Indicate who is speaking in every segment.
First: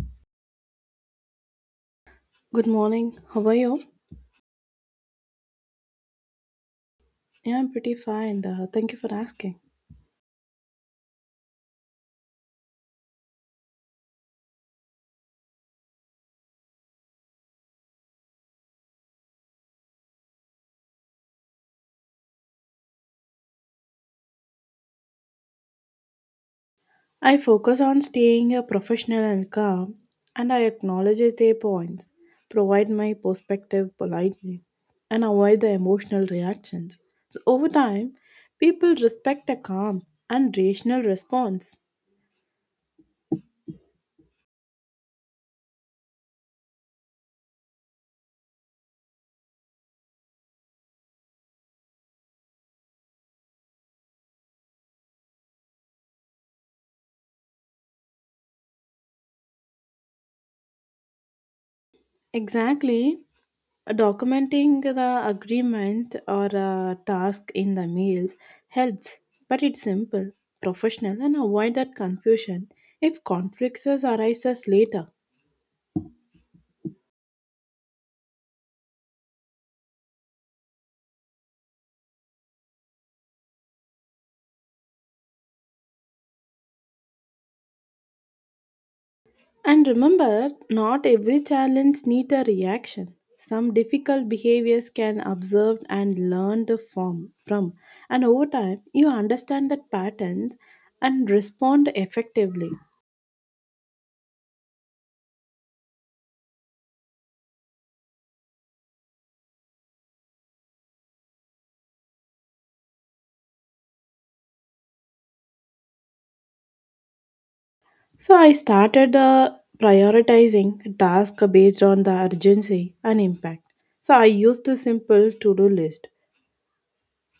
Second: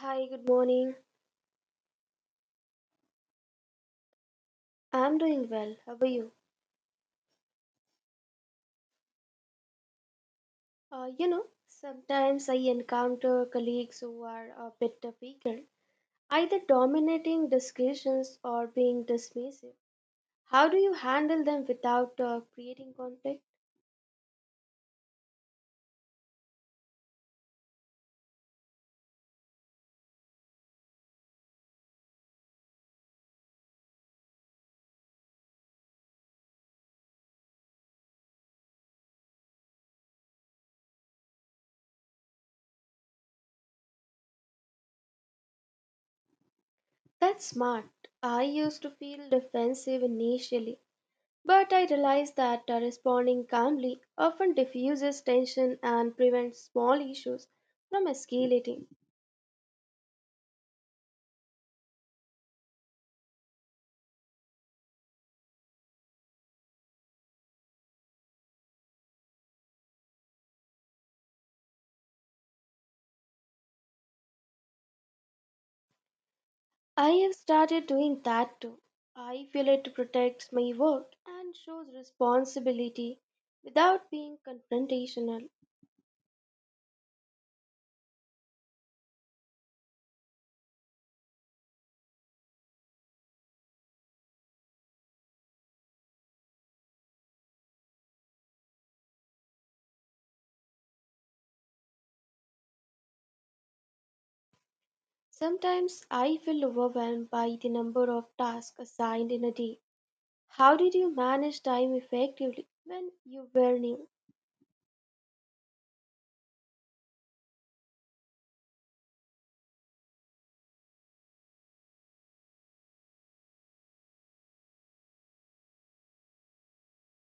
Speaker 1: Hi, good morning.
Speaker 2: Good morning. How are you?
Speaker 1: I'm doing well. How are you?
Speaker 2: Yeah, I'm pretty fine. Thank you for asking.
Speaker 1: Sometimes I encounter colleagues who are a bit difficult, either dominating discussions or being dismissive. How do you handle them without creating conflict?
Speaker 2: I focus on staying a professional and calm, and I acknowledge their points, provide my perspective politely, and avoid the emotional reactions. So over time, people respect a calm and rational response.
Speaker 1: That's smart. I used to feel defensive initially, but I realized that responding calmly often diffuses tension and prevents small issues from escalating.
Speaker 2: Exactly. Documenting the agreement or a task in the mails helps, but it's simple, professional, and avoid that confusion if conflicts arises later.
Speaker 1: I have started doing that too. I feel it protects my work and shows responsibility without being confrontational.
Speaker 2: And remember, not every challenge needs a reaction. Some difficult behaviors can observe and learn to form from, and over time you understand that patterns and respond effectively.
Speaker 1: Sometimes I feel overwhelmed by the number of tasks assigned in a day. How did you manage time effectively when you were new?
Speaker 2: So I started the prioritizing tasks based on the urgency and impact. So I used a simple to-do list,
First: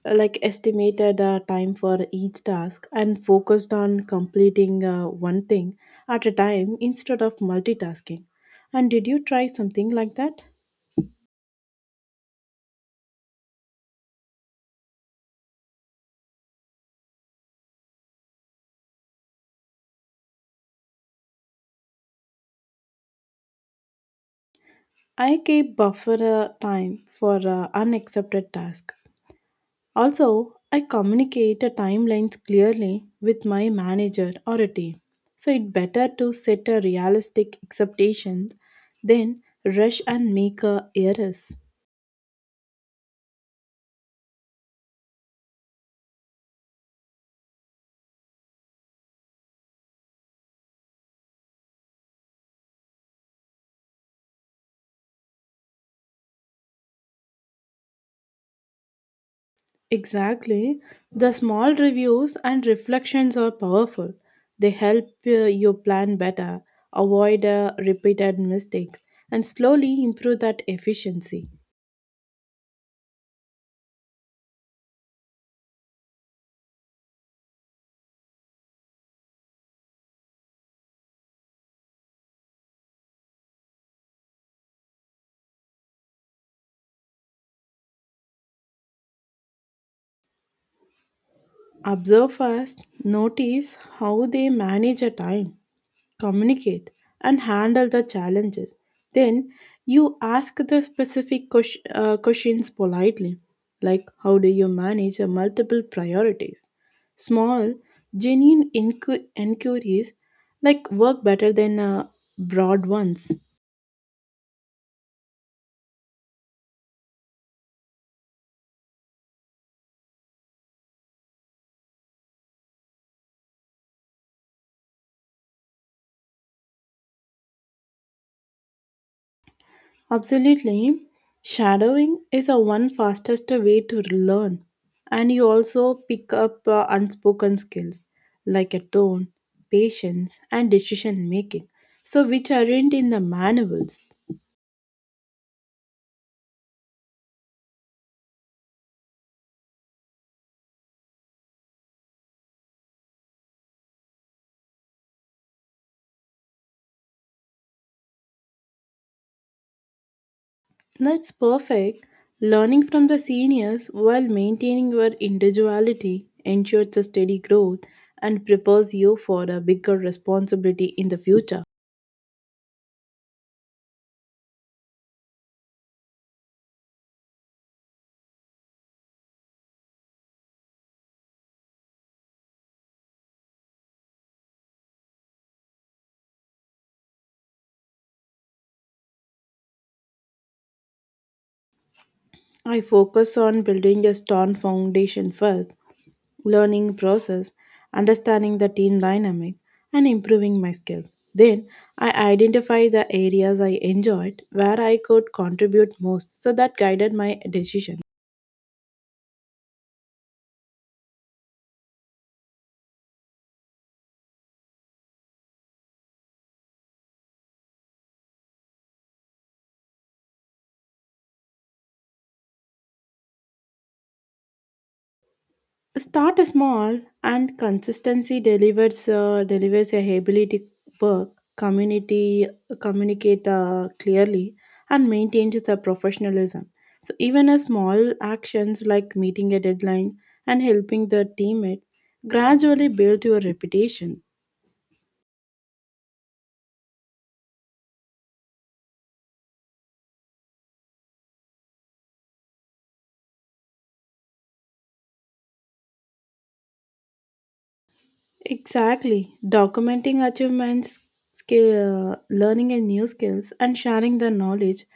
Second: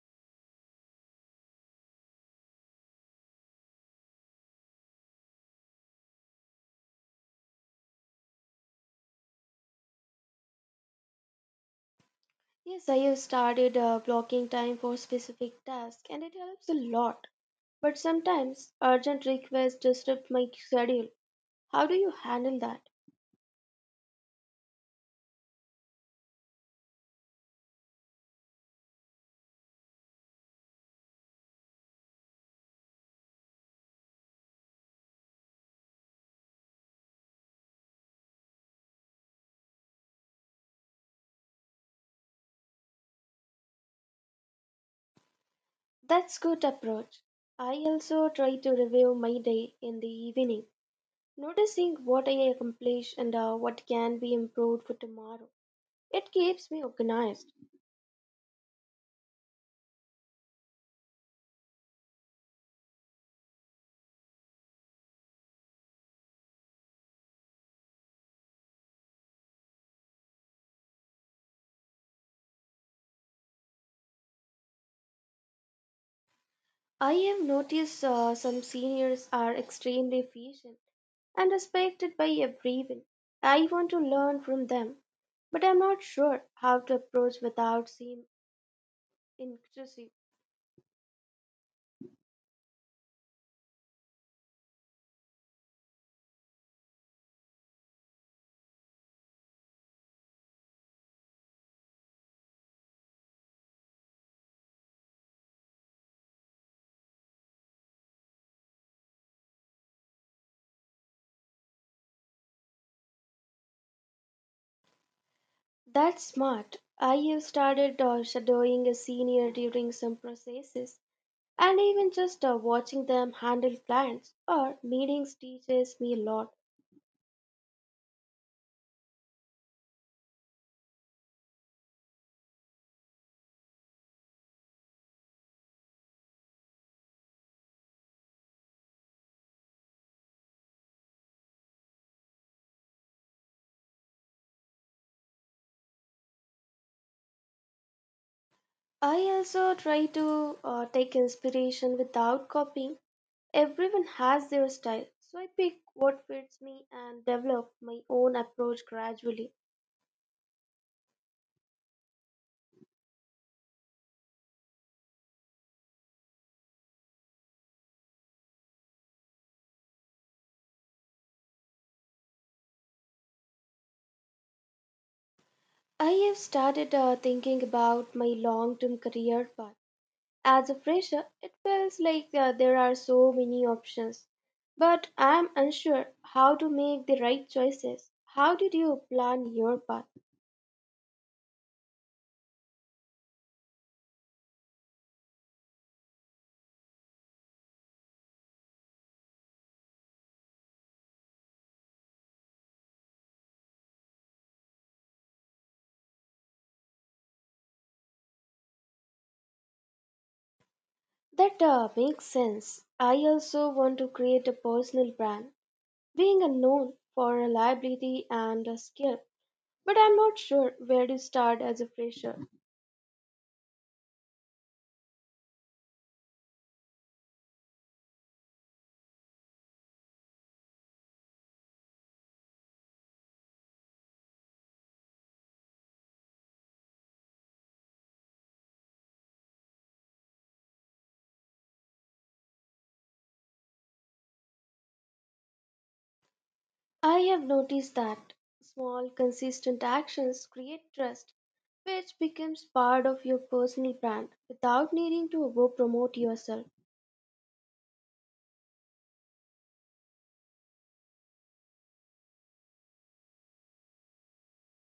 Speaker 2: like estimated time for each task and focused on completing one thing at a time instead of multitasking. And did you try something like that?
Speaker 1: Yes, I have started blocking time for specific tasks and it helps a lot. But sometimes urgent requests disrupt my schedule. How do you handle that?
Speaker 2: I keep buffer time for unaccepted task. Also, I communicate a timelines clearly with my manager or a team. So it's better to set a realistic expectations than rush and make a errors.
Speaker 1: That's good approach. I also try to review my day in the evening, noticing what I accomplished and what can be improved for tomorrow. It keeps me organized.
Speaker 2: Exactly. The small reviews and reflections are powerful. They help you plan better, avoid repeated mistakes, and slowly improve that efficiency.
Speaker 1: I have noticed some seniors are extremely efficient and respected by everyone. I want to learn from them, but I'm not sure how to approach without seeming intrusive.
Speaker 2: Observe first, notice how they manage a time, communicate, and handle the challenges. Then you ask the specific questions politely, like how do you manage your multiple priorities? Small, genuine inquiries like work better than broad ones.
Speaker 1: That's smart. I have started shadowing a senior during some processes. And even just watching them handle clients or meetings teaches me a lot.
Speaker 2: Absolutely. Shadowing is a one fastest way to learn, and you also pick up unspoken skills like a tone, patience and decision making, so which aren't in the manuals.
Speaker 1: I also try to take inspiration without copying. Everyone has their style, so I pick what fits me and develop my own approach gradually.
Speaker 2: That's perfect. Learning from the seniors while maintaining your individuality ensures a steady growth and prepares you for a bigger responsibility in the future.
Speaker 1: I have started thinking about my long term career path. As a fresher, it feels like there are so many options, but I am unsure how to make the right choices. How did you plan your path?
Speaker 2: I focus on building a strong foundation first, learning process, understanding the team dynamic, and improving my skills. Then I identify the areas I enjoyed where I could contribute most, so that guided my decision.
Speaker 1: That makes sense. I also want to create a personal brand, being a known for reliability and a skill. But I'm not sure where to start as a fresher.
Speaker 2: Start small, and consistency delivers a ability to work, community, communicate clearly, and maintains the professionalism. So even a small actions like meeting a deadline and helping the teammate gradually build your reputation.
Speaker 1: I have noticed that small, consistent actions create trust, which becomes part of your personal brand without needing to over promote yourself.
Speaker 2: Exactly. Documenting achievements, skill, learning and new skills, and sharing the knowledge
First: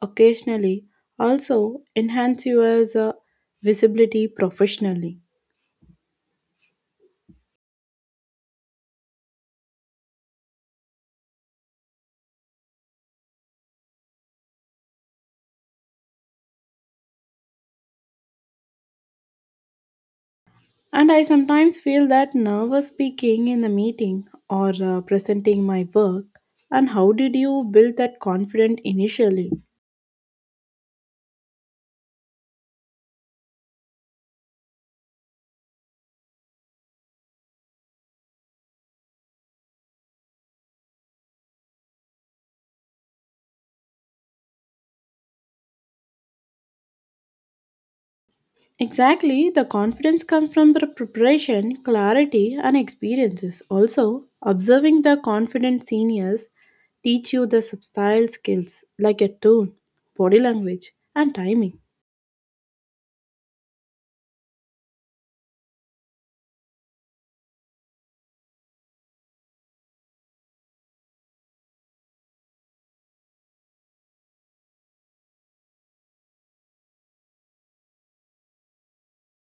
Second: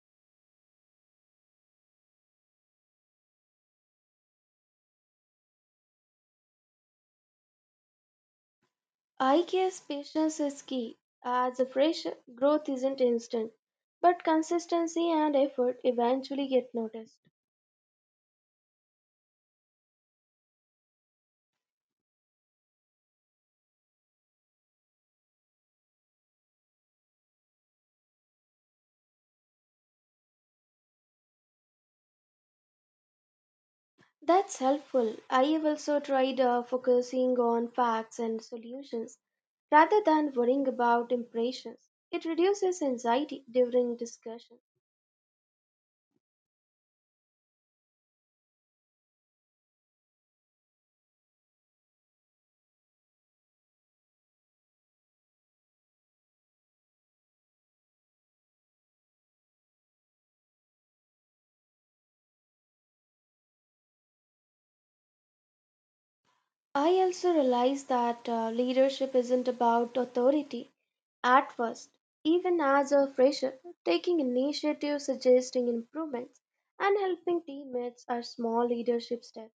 Speaker 2: occasionally also enhance you as a visibility professionally.
Speaker 1: I guess patience is key. As a fresher, growth isn't instant, but consistency and effort eventually get noticed.
Speaker 2: And I sometimes feel that nervous speaking in a meeting or presenting my work. And how did you build that confidence initially?
Speaker 1: That's helpful. I have also tried focusing on facts and solutions rather than worrying about impressions. It reduces anxiety during discussion.
Speaker 2: Exactly, the confidence comes from the preparation, clarity, and experiences. Also, observing the confident seniors teach you the subtle skills like a tone, body language, and timing.
Speaker 1: I also realized that leadership isn't about authority at first. Even as a fresher, taking initiative, suggesting improvements, and helping teammates are small leadership steps.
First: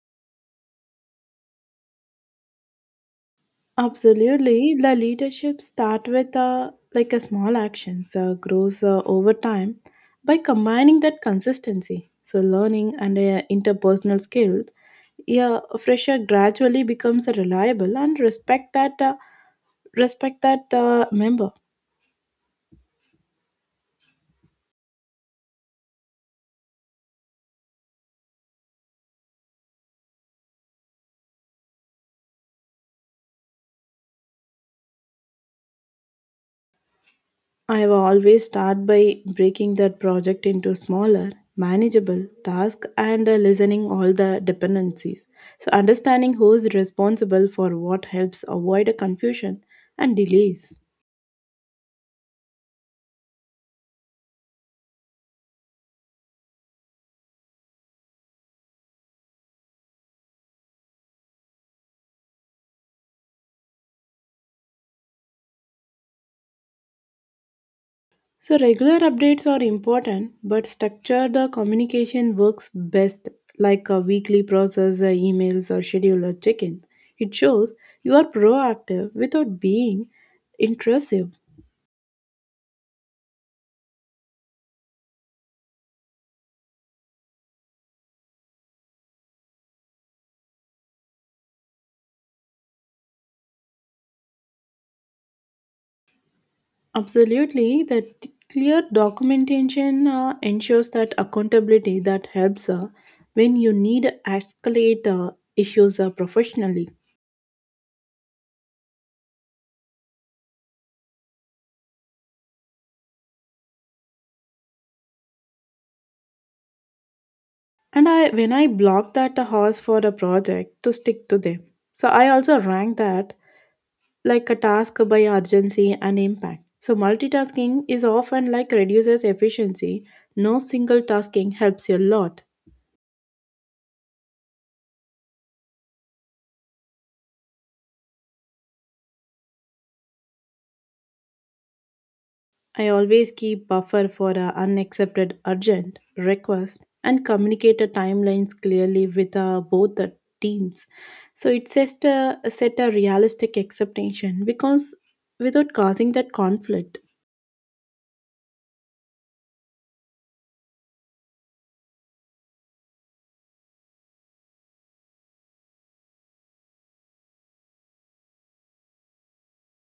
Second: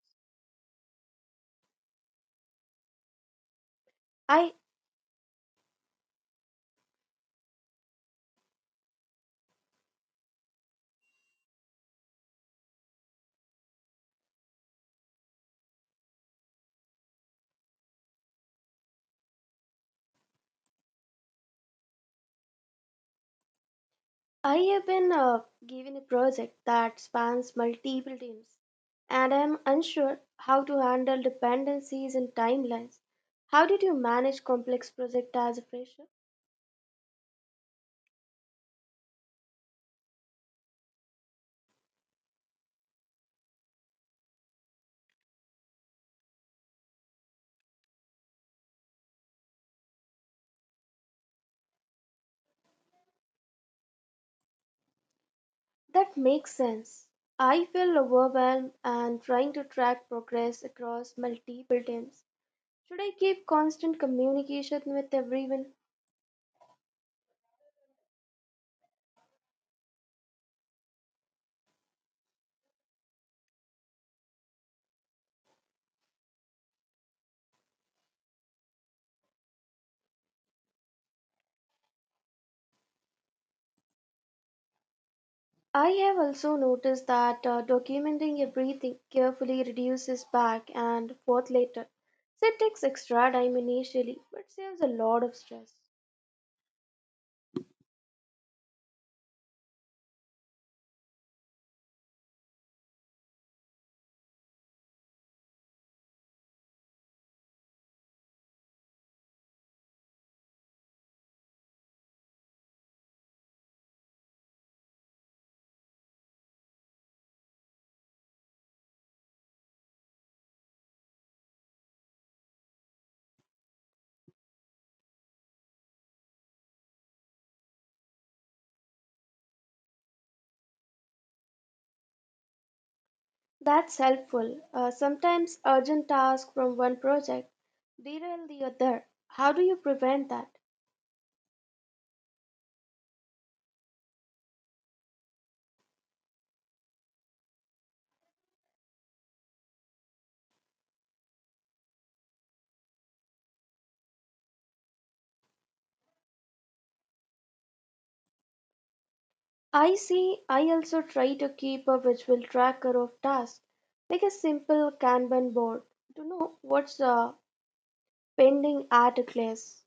Speaker 1: I
Speaker 2: Absolutely, the leadership start with a like a small action, so grows over time by combining that consistency. So learning and interpersonal skills, yeah, a fresher gradually becomes a reliable and respect that. Member.
Speaker 1: I have been given a project that spans multiple teams, and I am unsure how to handle dependencies and timelines. How did you manage complex project as a fresher?
Speaker 2: I will always start by breaking that project into smaller, manageable tasks and listening all the dependencies. So understanding who is responsible for what helps avoid a confusion and delays.
Speaker 1: That makes sense. I feel overwhelmed and trying to track progress across multiple teams. Should I keep constant communication with everyone?
Speaker 2: So regular updates are important, but structure the communication works best, like a weekly process, emails or schedule or check-in. It shows you are proactive without being intrusive.
Speaker 1: I have also noticed that documenting everything carefully reduces back and forth later. So it takes extra time initially, but saves a lot of stress.
Speaker 2: Absolutely, that clear documentation ensures that accountability that helps when you need escalate issues professionally. And when I block that horse for a project to stick to them, so I also rank that like a task by urgency and impact. So multitasking is often like reduces efficiency. No single tasking helps you a lot.
Speaker 1: That's helpful. Sometimes urgent tasks from one project derail the other. How do you prevent that?
Speaker 2: I always keep buffer for unaccepted urgent request and communicate the timelines clearly with both the teams. So it set a realistic expectation because without causing that conflict.
Speaker 1: I see. I also try to keep a visual tracker of tasks, like a simple Kanban board, to know what's pending at a class.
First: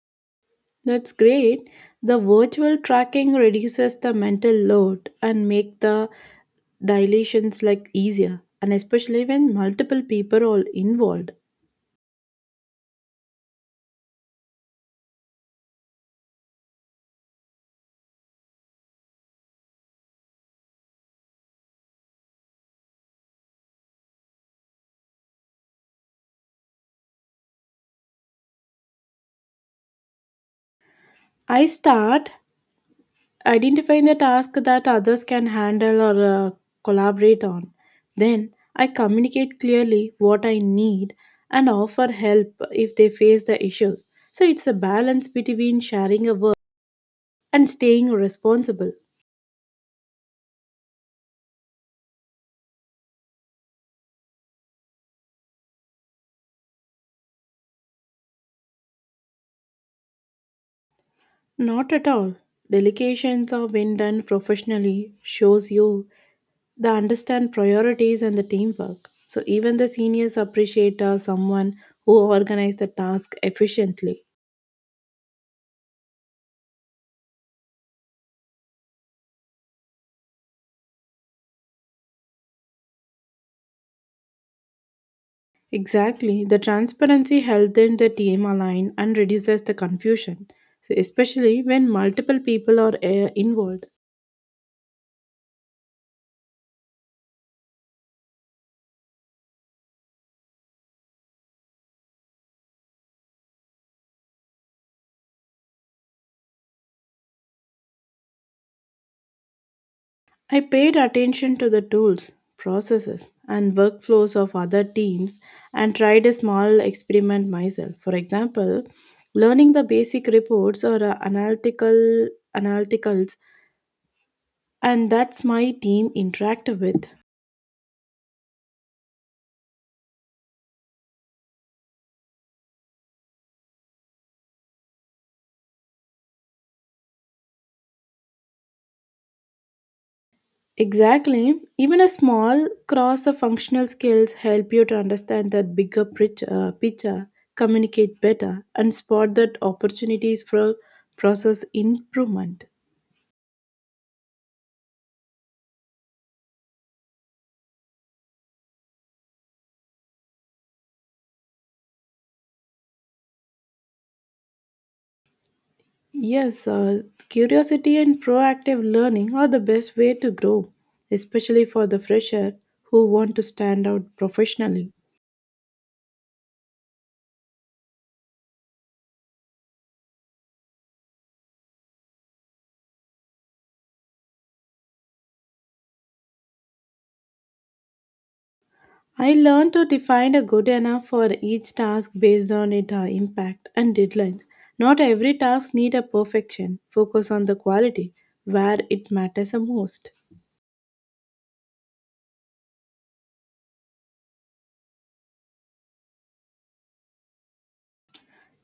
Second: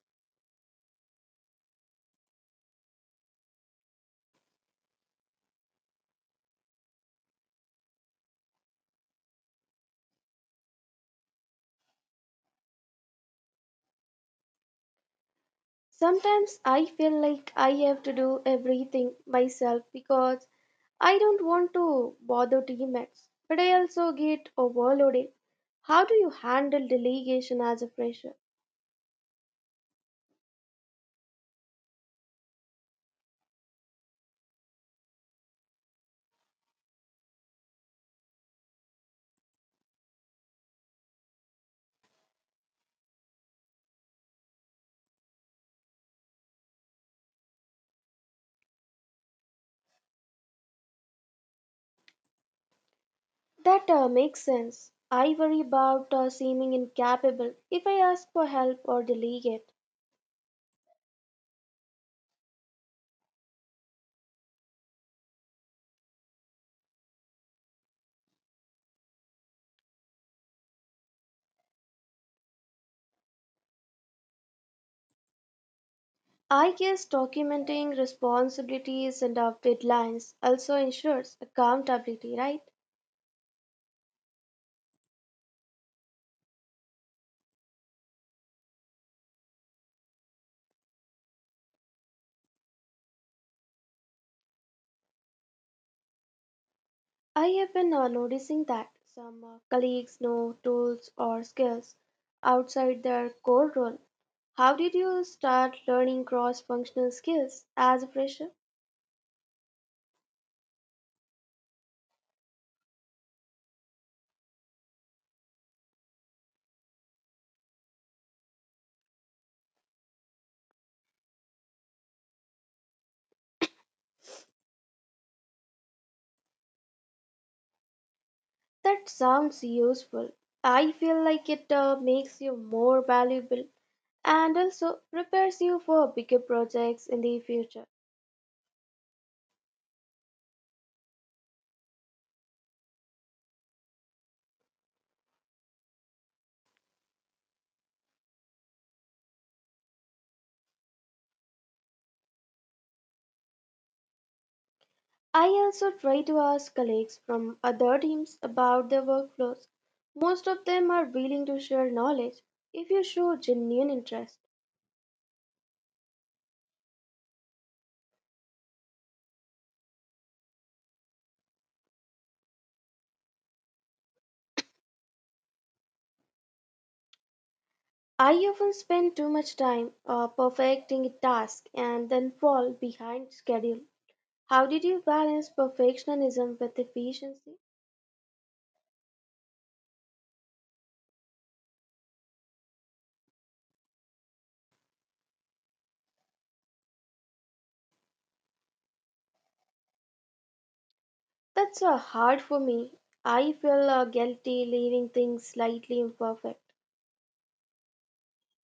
Speaker 2: That's great. The virtual tracking reduces the mental load and make the dilations like easier and especially when multiple people are involved.
Speaker 1: Sometimes I feel like I have to do everything myself because I don't want to bother teammates, but I also get overloaded. How do you handle delegation as a fresher?
Speaker 2: I start identifying the task that others can handle or collaborate on. Then I communicate clearly what I need and offer help if they face the issues. So it's a balance between sharing a work and staying responsible.
Speaker 1: That makes sense. I worry about seeming incapable if I ask for help or delegate.
Speaker 2: Not at all. Delegations are when done professionally shows you the understand priorities and the teamwork. So even the seniors appreciate someone who organizes the task efficiently.
Speaker 1: I guess documenting responsibilities and of deadlines also ensures accountability, right?
Speaker 2: Exactly. The transparency helps them the team align and reduces the confusion, so especially when multiple people are involved.
Speaker 1: I have been noticing that some colleagues know tools or skills outside their core role. How did you start learning cross functional skills as a fresher?
Speaker 2: I paid attention to the tools, processes, and workflows of other teams and tried a small experiment myself. For example, learning the basic reports or analyticals and that's my team interact with.
Speaker 1: That sounds useful. I feel like it makes you more valuable and also prepares you for bigger projects in the future.
Speaker 2: Exactly. Even a small cross of functional skills help you to understand that bigger picture, communicate better, and spot that opportunities for process improvement.
Speaker 1: I also try to ask colleagues from other teams about their workflows. Most of them are willing to share knowledge if you show genuine interest.
Speaker 2: Yes, curiosity and proactive learning are the best way to grow, especially for the fresher who want to stand out professionally.
Speaker 1: I often spend too much time perfecting a task and then fall behind schedule. How did you balance perfectionism with efficiency?
Speaker 2: I learned to define a good enough for each task based on its impact and deadlines. Not every task need a perfection. Focus on the quality where it matters the most.
Speaker 1: That's hard for me. I feel guilty leaving things slightly imperfect.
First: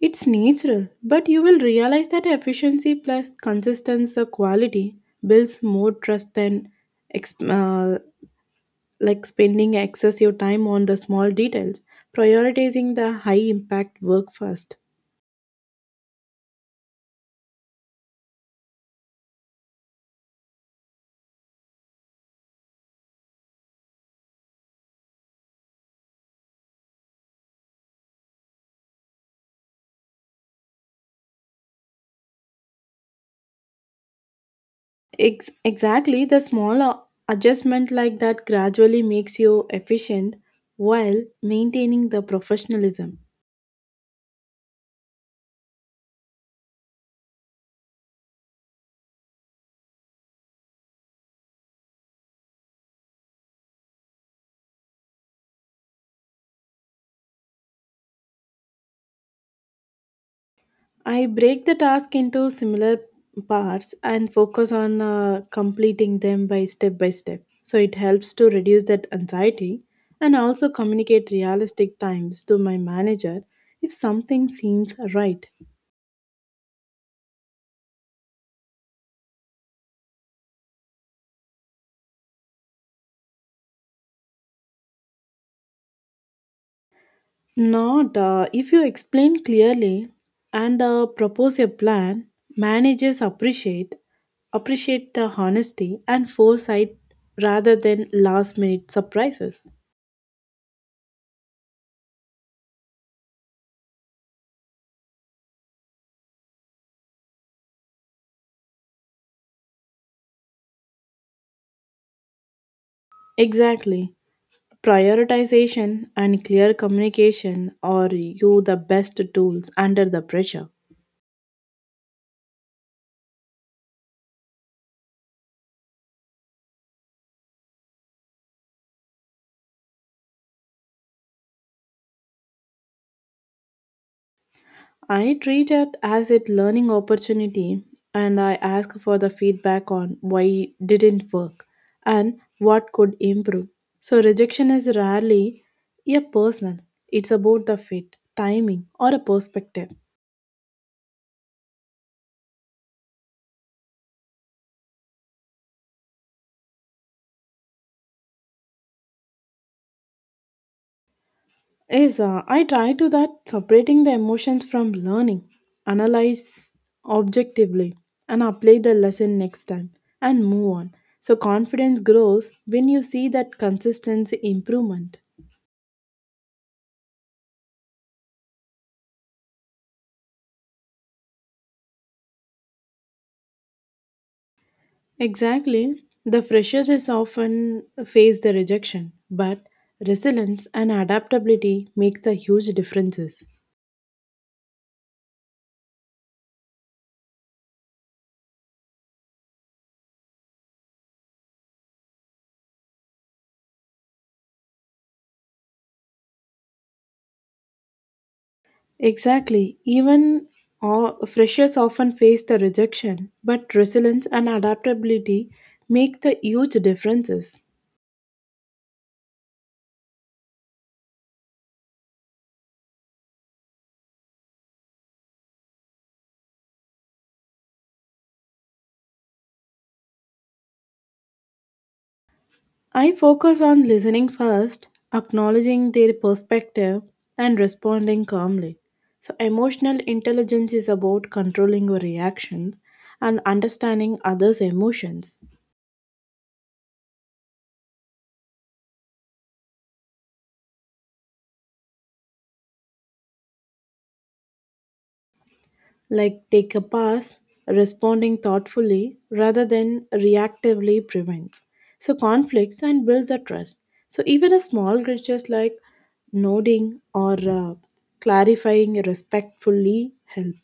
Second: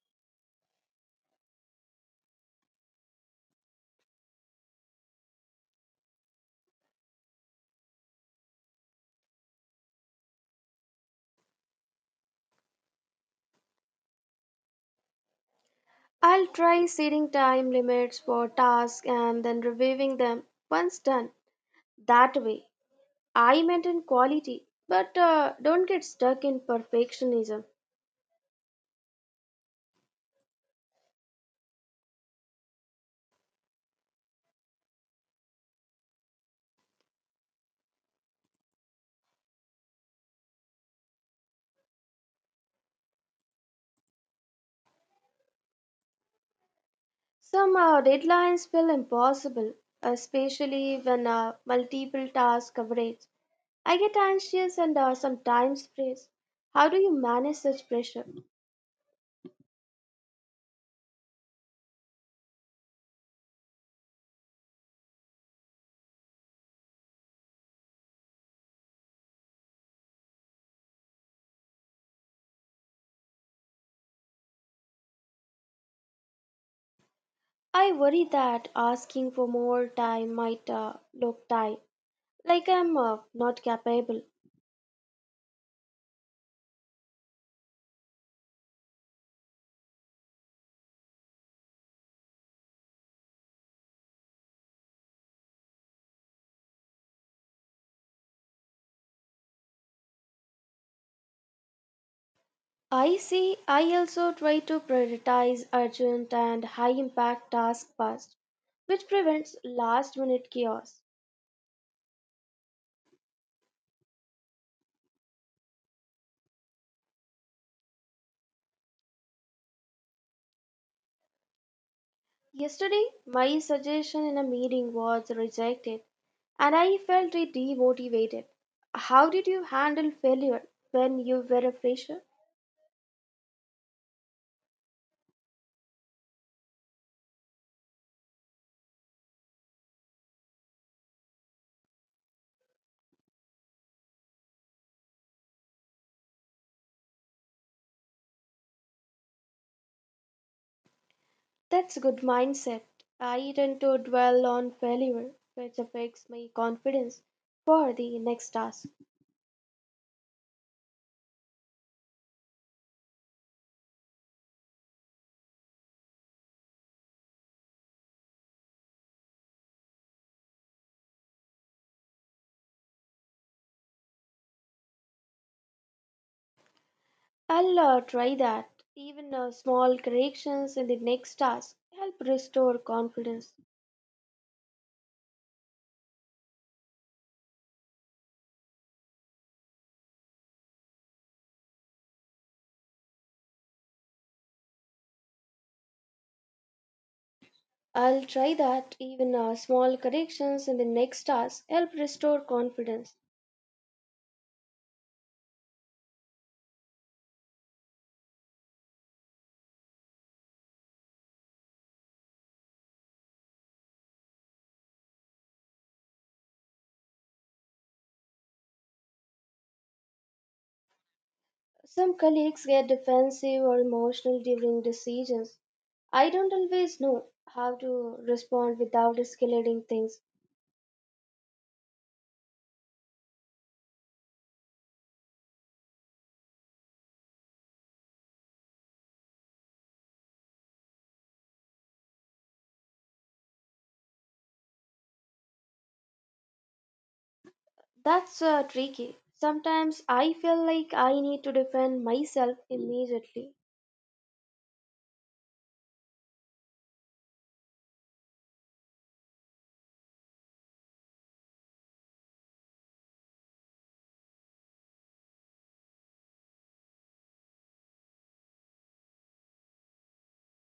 Speaker 2: It's natural, but you will realize that efficiency plus consistency, the quality builds more trust than ex- uh, spending excessive time on the small details. Prioritizing the high impact work first.
Speaker 1: I'll try setting time limits for tasks and then reviewing them once done. That way, I maintain quality but don't get stuck in perfectionism.
Speaker 2: Exactly, the small adjustment like that gradually makes you efficient while maintaining the professionalism.
Speaker 1: Somehow, deadlines feel impossible, especially when multiple task coverage. I get anxious and sometimes stressed. How do you manage such pressure?
Speaker 2: I break the task into similar parts and focus on completing them by step by step. So it helps to reduce that anxiety and also communicate realistic times to my manager if something seems right.
Speaker 1: I worry that asking for more time might look tight, like I'm not capable.
Speaker 2: Not if you explain clearly and propose a plan, managers appreciate the honesty and foresight rather than last minute surprises.
Speaker 1: I see, I also try to prioritize urgent and high impact tasks first, which prevents last minute chaos.
Speaker 2: Exactly. Prioritization and clear communication are you the best tools under the pressure.
Speaker 1: Yesterday, my suggestion in a meeting was rejected. And I felt demotivated. How did you handle failure when you were a fresher?
Speaker 2: I treat it as a learning opportunity and I ask for the feedback on why it didn't work and what could improve. So rejection is rarely a personal. It's about the fit, timing or a perspective.
Speaker 1: That's a good mindset. I tend to dwell on failure, which affects my confidence for the next task.
Speaker 2: Is I try to that separating the emotions from learning, analyze objectively and apply the lesson next time and move on. So confidence grows when you see that consistency improvement.
Speaker 1: I'll try that. Even small corrections in the next task help restore confidence.
Speaker 2: Exactly. The freshers is often face the rejection, but resilience and adaptability make the huge differences.
Speaker 1: I'll try that. Even small corrections in the next task help restore confidence.
Speaker 2: Exactly. Even all freshers often face the rejection, but resilience and adaptability make the huge differences.
Speaker 1: Some colleagues get defensive or emotional during decisions. I don't always know how to respond without escalating things.
Speaker 2: I focus on listening first, acknowledging their perspective, and responding calmly. So, emotional intelligence is about controlling your reactions and understanding others' emotions.
Speaker 1: That's tricky. Sometimes I feel like I need to defend myself immediately.
Speaker 2: Like, take a pass, responding thoughtfully rather than reactively prevents. So, conflicts and build the trust. So, even a small gestures like nodding or clarifying respectfully help.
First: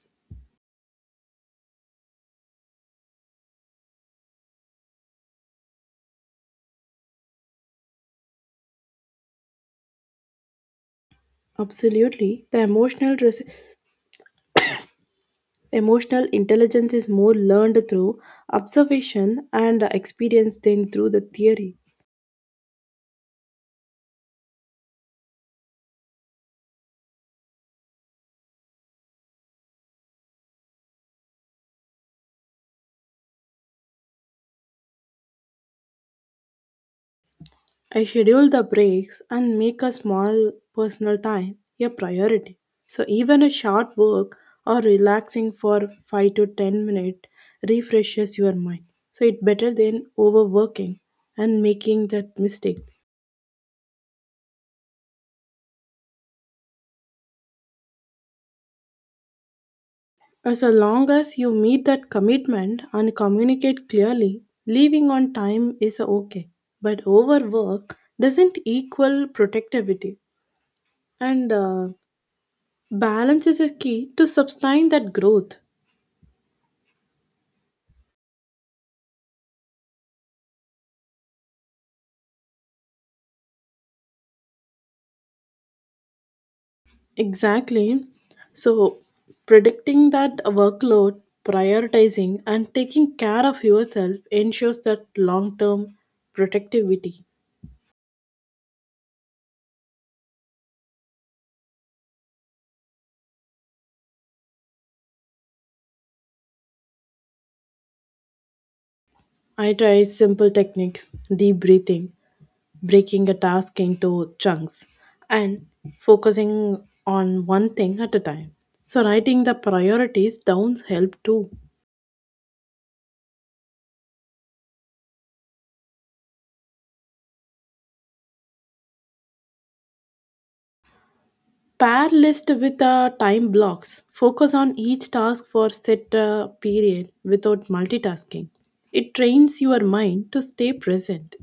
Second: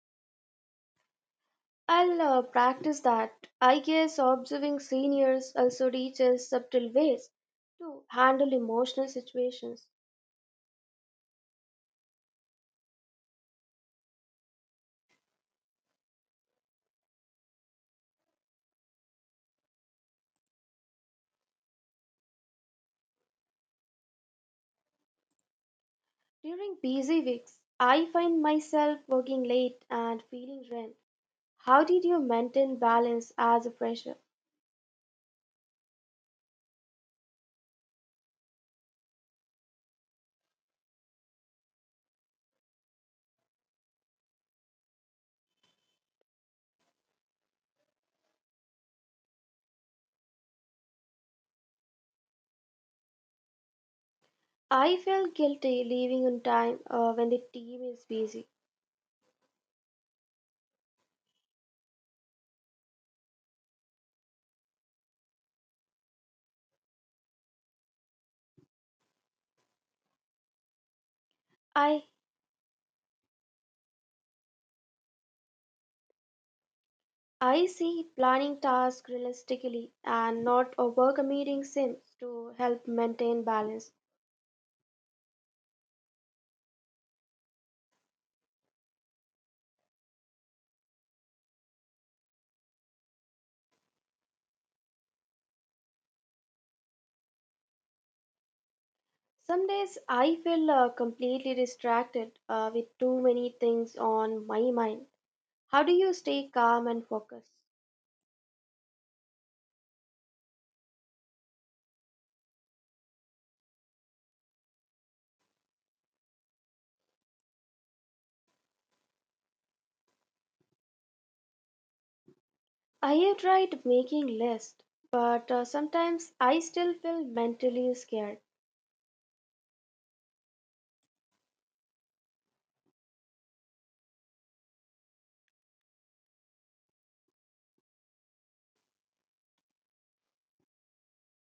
Speaker 1: I'll practice that. I guess observing seniors also teaches subtle ways to handle emotional situations.
Speaker 2: Absolutely. Emotional intelligence is more learned through observation and experience than through the theory.
Speaker 1: During busy weeks, I find myself working late and feeling drained. How did you maintain balance as a fresher?
Speaker 2: I schedule the breaks and make a small personal time a priority. So even a short walk or relaxing for 5 to 10 minutes refreshes your mind. So it's better than overworking and making that mistake.
Speaker 1: I felt guilty leaving on time when the team is busy.
Speaker 2: As long as you meet that commitment and communicate clearly, leaving on time is okay. But overwork doesn't equal protectivity, and
Speaker 1: I
Speaker 2: balance is a key to sustain that growth.
Speaker 1: I see planning tasks realistically and not overcommitting sims to help maintain balance.
Speaker 2: Exactly. So, predicting that workload, prioritizing, and taking care of yourself ensures that long term productivity.
Speaker 1: Some days I feel completely distracted with too many things on my mind. How do you stay calm and focused?
Speaker 2: I try simple techniques, deep breathing, breaking a task into chunks and focusing on one thing at a time. So writing the priorities down help too.
Speaker 1: I have tried making lists, but sometimes I still feel mentally scared.
Speaker 2: Pair list with time blocks. Focus on each task for set period without multitasking. It trains your mind to stay present.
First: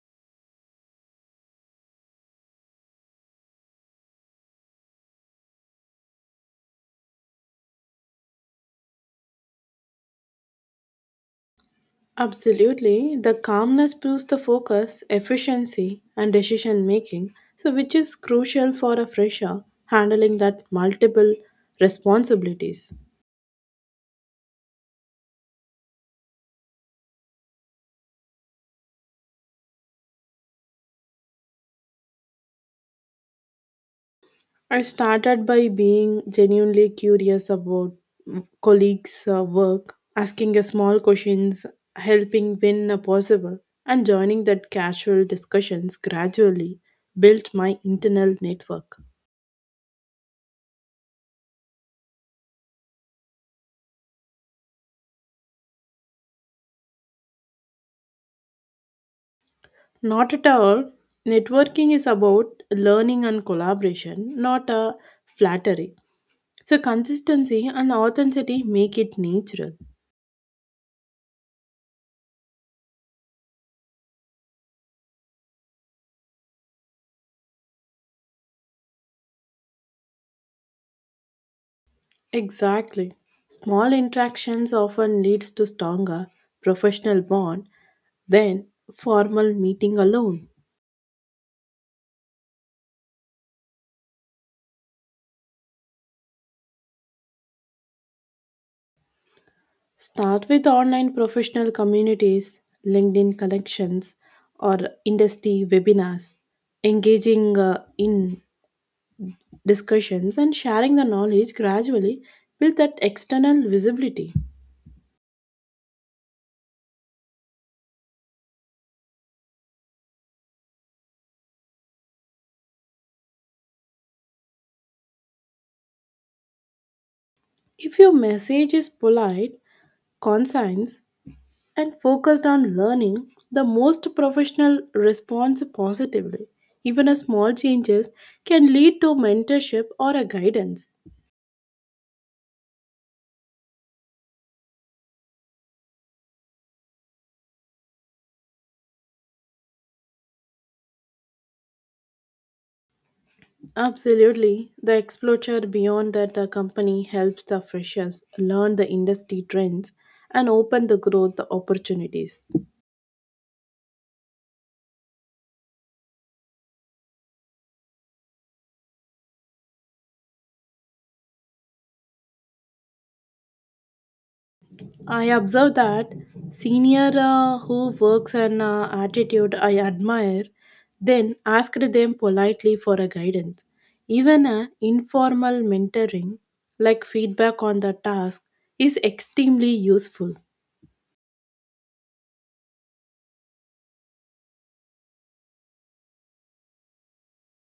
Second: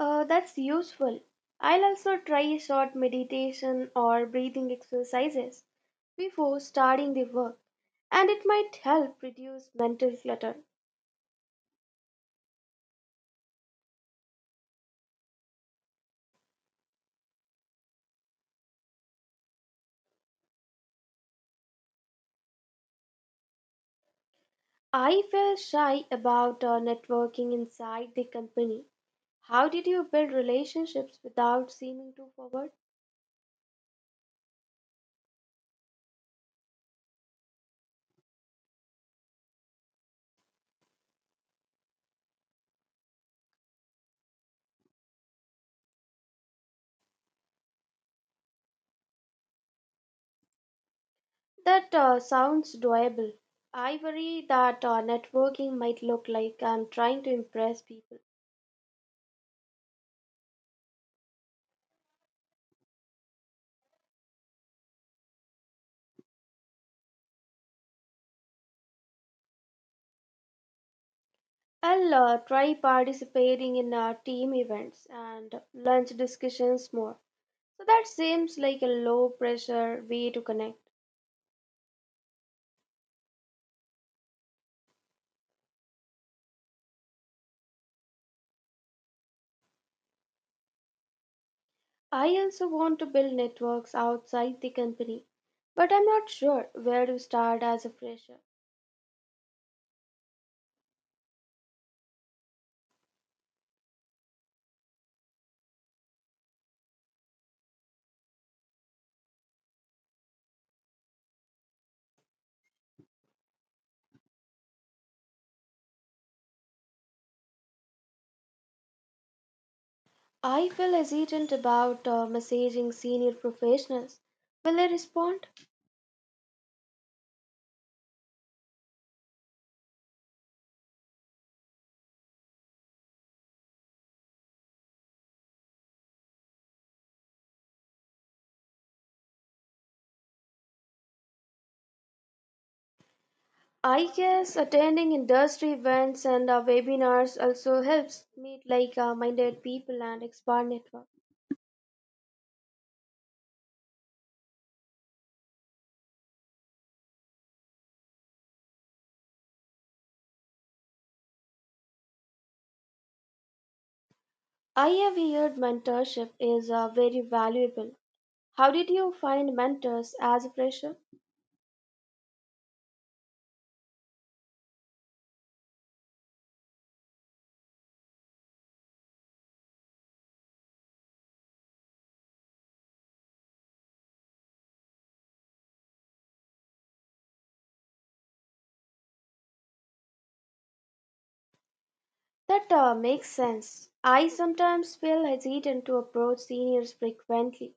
Speaker 1: That's useful. I'll also try short meditation or breathing exercises before starting the work, and it might help reduce mental clutter.
Speaker 2: Absolutely. The calmness boosts the focus, efficiency, and decision making, so which is crucial for a fresher handling that multiple responsibilities.
Speaker 1: I feel shy about networking inside the company. How did you build relationships without seeming too forward?
Speaker 2: I started by being genuinely curious about colleagues' work, asking a small questions, helping when possible, and joining that casual discussions gradually built my internal network.
Speaker 1: That sounds doable. I worry that networking might look like I'm trying to impress people.
Speaker 2: Not at all. Networking is about learning and collaboration, not a flattery. So consistency and authenticity make it natural.
Speaker 1: I'll try participating in team events and lunch discussions more. So that seems like a low pressure way to connect.
Speaker 2: Exactly. Small interactions often leads to stronger professional bond. Then, formal meeting alone.
Speaker 1: I also want to build networks outside the company, but I'm not sure where to start as a fresher.
Speaker 2: Start with online professional communities, LinkedIn connections, or industry webinars. Engaging in discussions and sharing the knowledge gradually build that external visibility.
Speaker 1: I feel hesitant about messaging senior professionals. Will they respond?
Speaker 2: If your message is polite, concise, and focused on learning, the most professional responds positively. Even a small changes can lead to mentorship or a guidance.
Speaker 1: I guess attending industry events and webinars also helps meet like minded people and expand network.
Speaker 2: Absolutely. The exposure beyond that the company helps the freshers learn the industry trends and open the growth opportunities.
Speaker 1: I have heard mentorship is very valuable. How did you find mentors as a fresher?
Speaker 2: I observe that senior who works an attitude I admire, then asked them politely for a guidance. Even a informal mentoring like feedback on the task is extremely useful.
Speaker 1: That makes sense. I sometimes feel hesitant to approach seniors frequently.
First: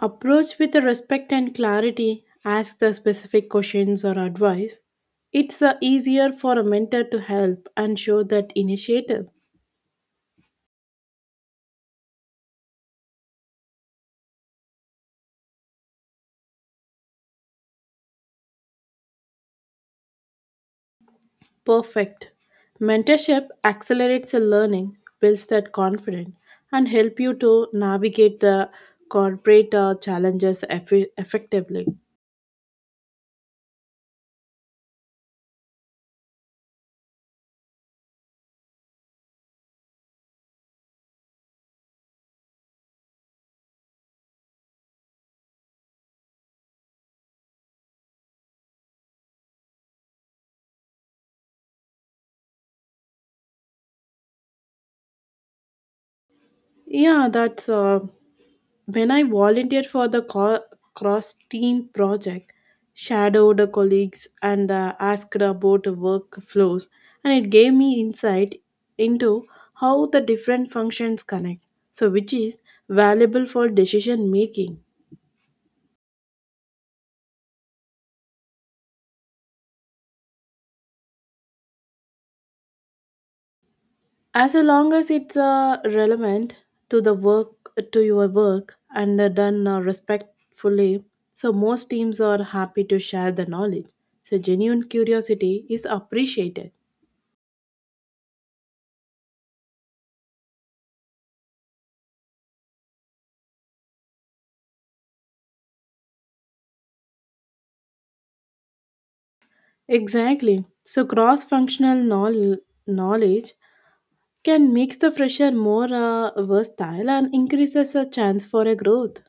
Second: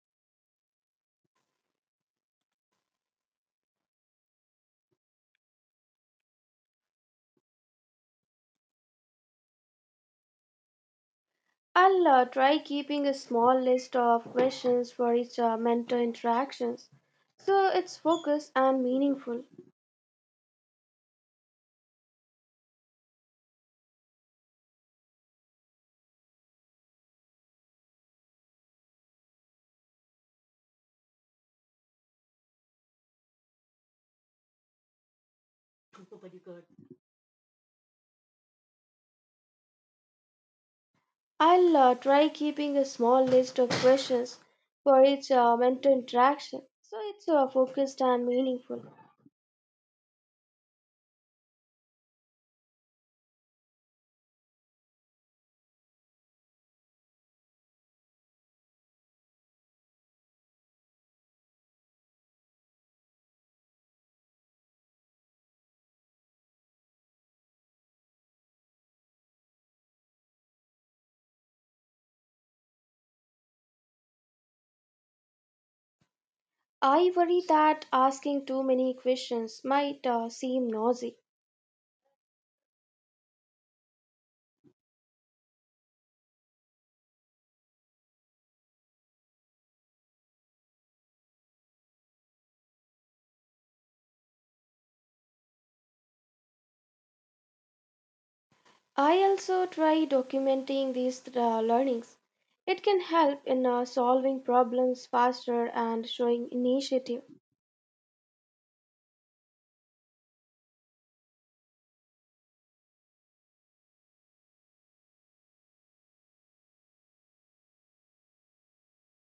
Speaker 2: Approach with respect and clarity, ask the specific questions or advice. It's easier for a mentor to help and show that initiative.
Speaker 1: I'll try keeping a small list of questions for each mentor interactions so it's focused and meaningful.
Speaker 2: Perfect. Mentorship accelerates the learning, builds that confidence, and help you to navigate the corporate challenges effectively.
Speaker 1: I'll try keeping a small list of questions for each mentor interaction so it's focused and meaningful.
Speaker 2: Yeah, that's When I volunteered for the cross team project, shadowed the colleagues and asked about the workflows, and it gave me insight into how the different functions connect, so which is valuable for decision making.
Speaker 1: I worry that asking too many questions might seem nosy.
Speaker 2: As long as it's relevant to the work to your work and done respectfully, so most teams are happy to share the knowledge. So genuine curiosity is appreciated.
Speaker 1: I also try documenting these learnings. It can help in solving problems faster and showing initiative.
Speaker 2: Exactly. So, cross functional knowledge can make the fresher more versatile and increases a chance for a growth.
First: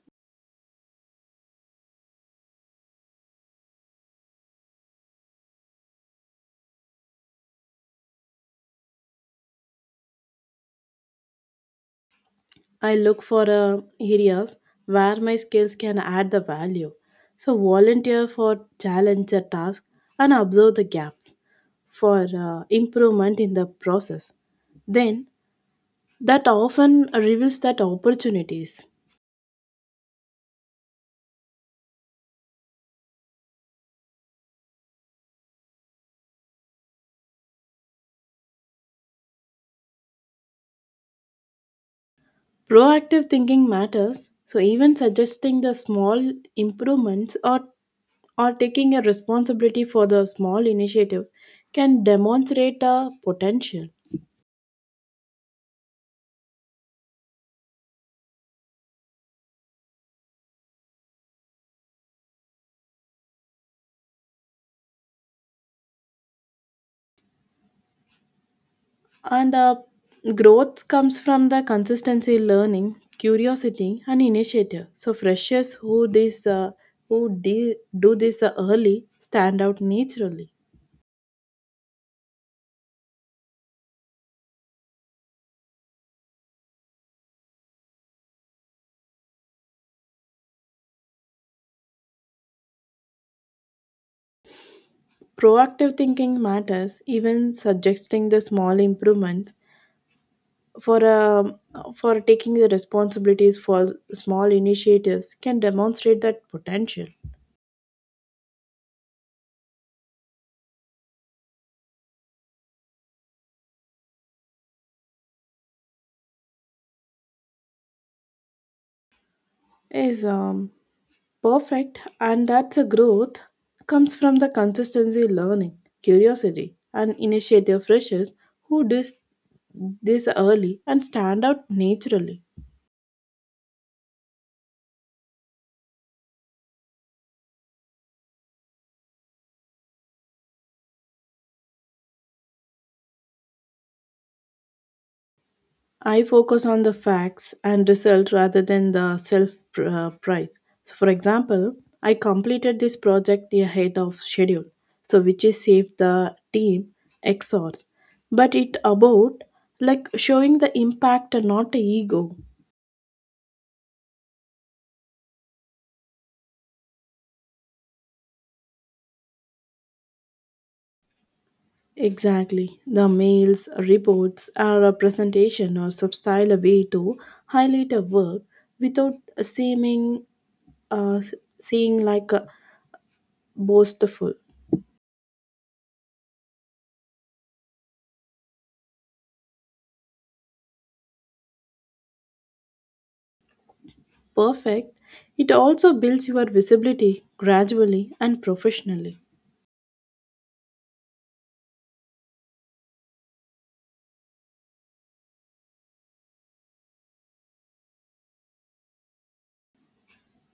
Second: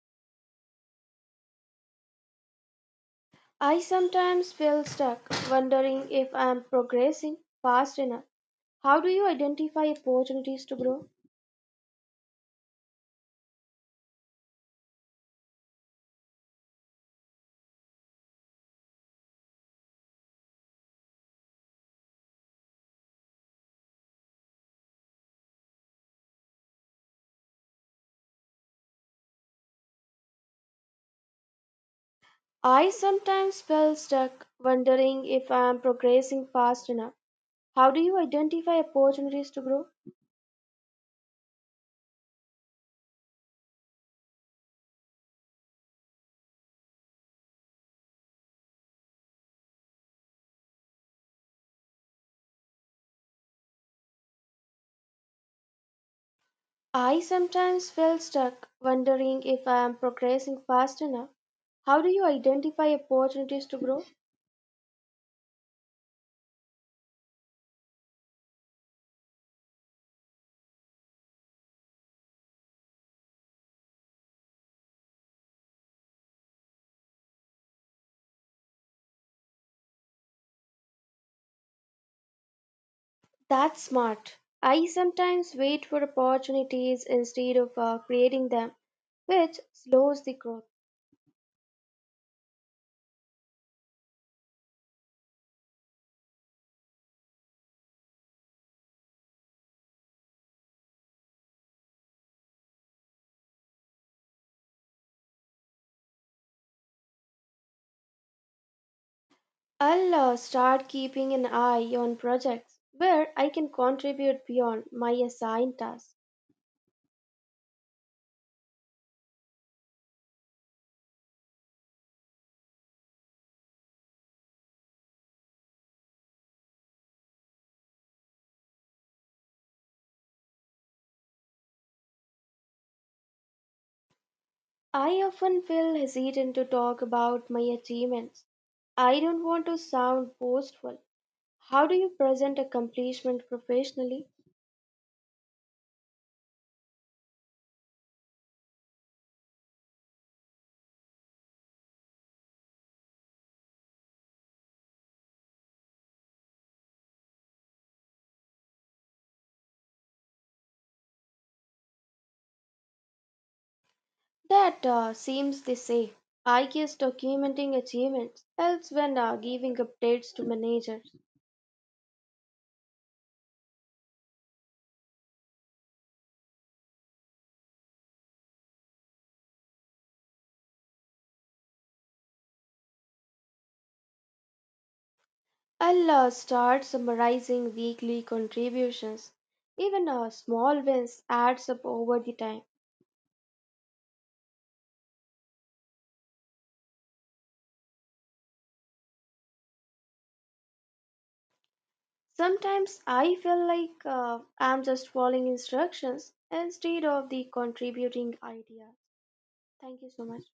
Speaker 1: I sometimes feel stuck, wondering if I am progressing fast enough. How do you identify opportunities to grow?
Speaker 2: I look for areas where my skills can add the value. So, volunteer for challenge a task and observe the gaps for improvement in the process. Then, that often reveals that opportunities.
Speaker 1: I sometimes feel stuck, wondering if I am progressing fast enough. How do you identify opportunities to grow?
Speaker 2: Proactive thinking matters, so even suggesting the small improvements or taking a responsibility for the small initiatives can demonstrate a potential,
Speaker 1: I sometimes feel stuck, wondering if I am progressing fast enough. How do you identify opportunities to grow?
Speaker 2: and growth comes from the consistency learning curiosity and initiative, so freshers who do this early stand out naturally.
Speaker 1: That's smart. I sometimes wait for opportunities instead of creating them, which slows the growth.
Speaker 2: Proactive thinking matters, even suggesting the small improvements for um, for taking the responsibilities for small initiatives can demonstrate that potential.
Speaker 1: I'll start keeping an eye on projects where I can contribute beyond my assigned tasks.
Speaker 2: Yes, perfect, and that's a growth comes from the consistency learning curiosity and initiative, freshers who dis this early and stand out naturally.
Speaker 1: I often feel hesitant to talk about my achievements. I don't want to sound boastful. How do you present accomplishment professionally?
Speaker 2: I focus on the facts and result rather than the price, so for example, I completed this project ahead of schedule, so which is saved the team X hours. But it about like showing the impact and not the ego.
Speaker 1: That seems the same. I guess documenting achievements helps when giving updates to managers.
Speaker 2: Exactly. The mails, reports, or a presentation or substyle a way to highlight a work without seeming uh, seeing like a boastful.
Speaker 1: I'll start summarizing weekly contributions. Even small wins adds up over the time.
Speaker 2: Perfect. It also builds your visibility gradually and professionally.
Speaker 1: Sometimes I feel like I'm just following instructions instead of the contributing ideas. Thank you so much.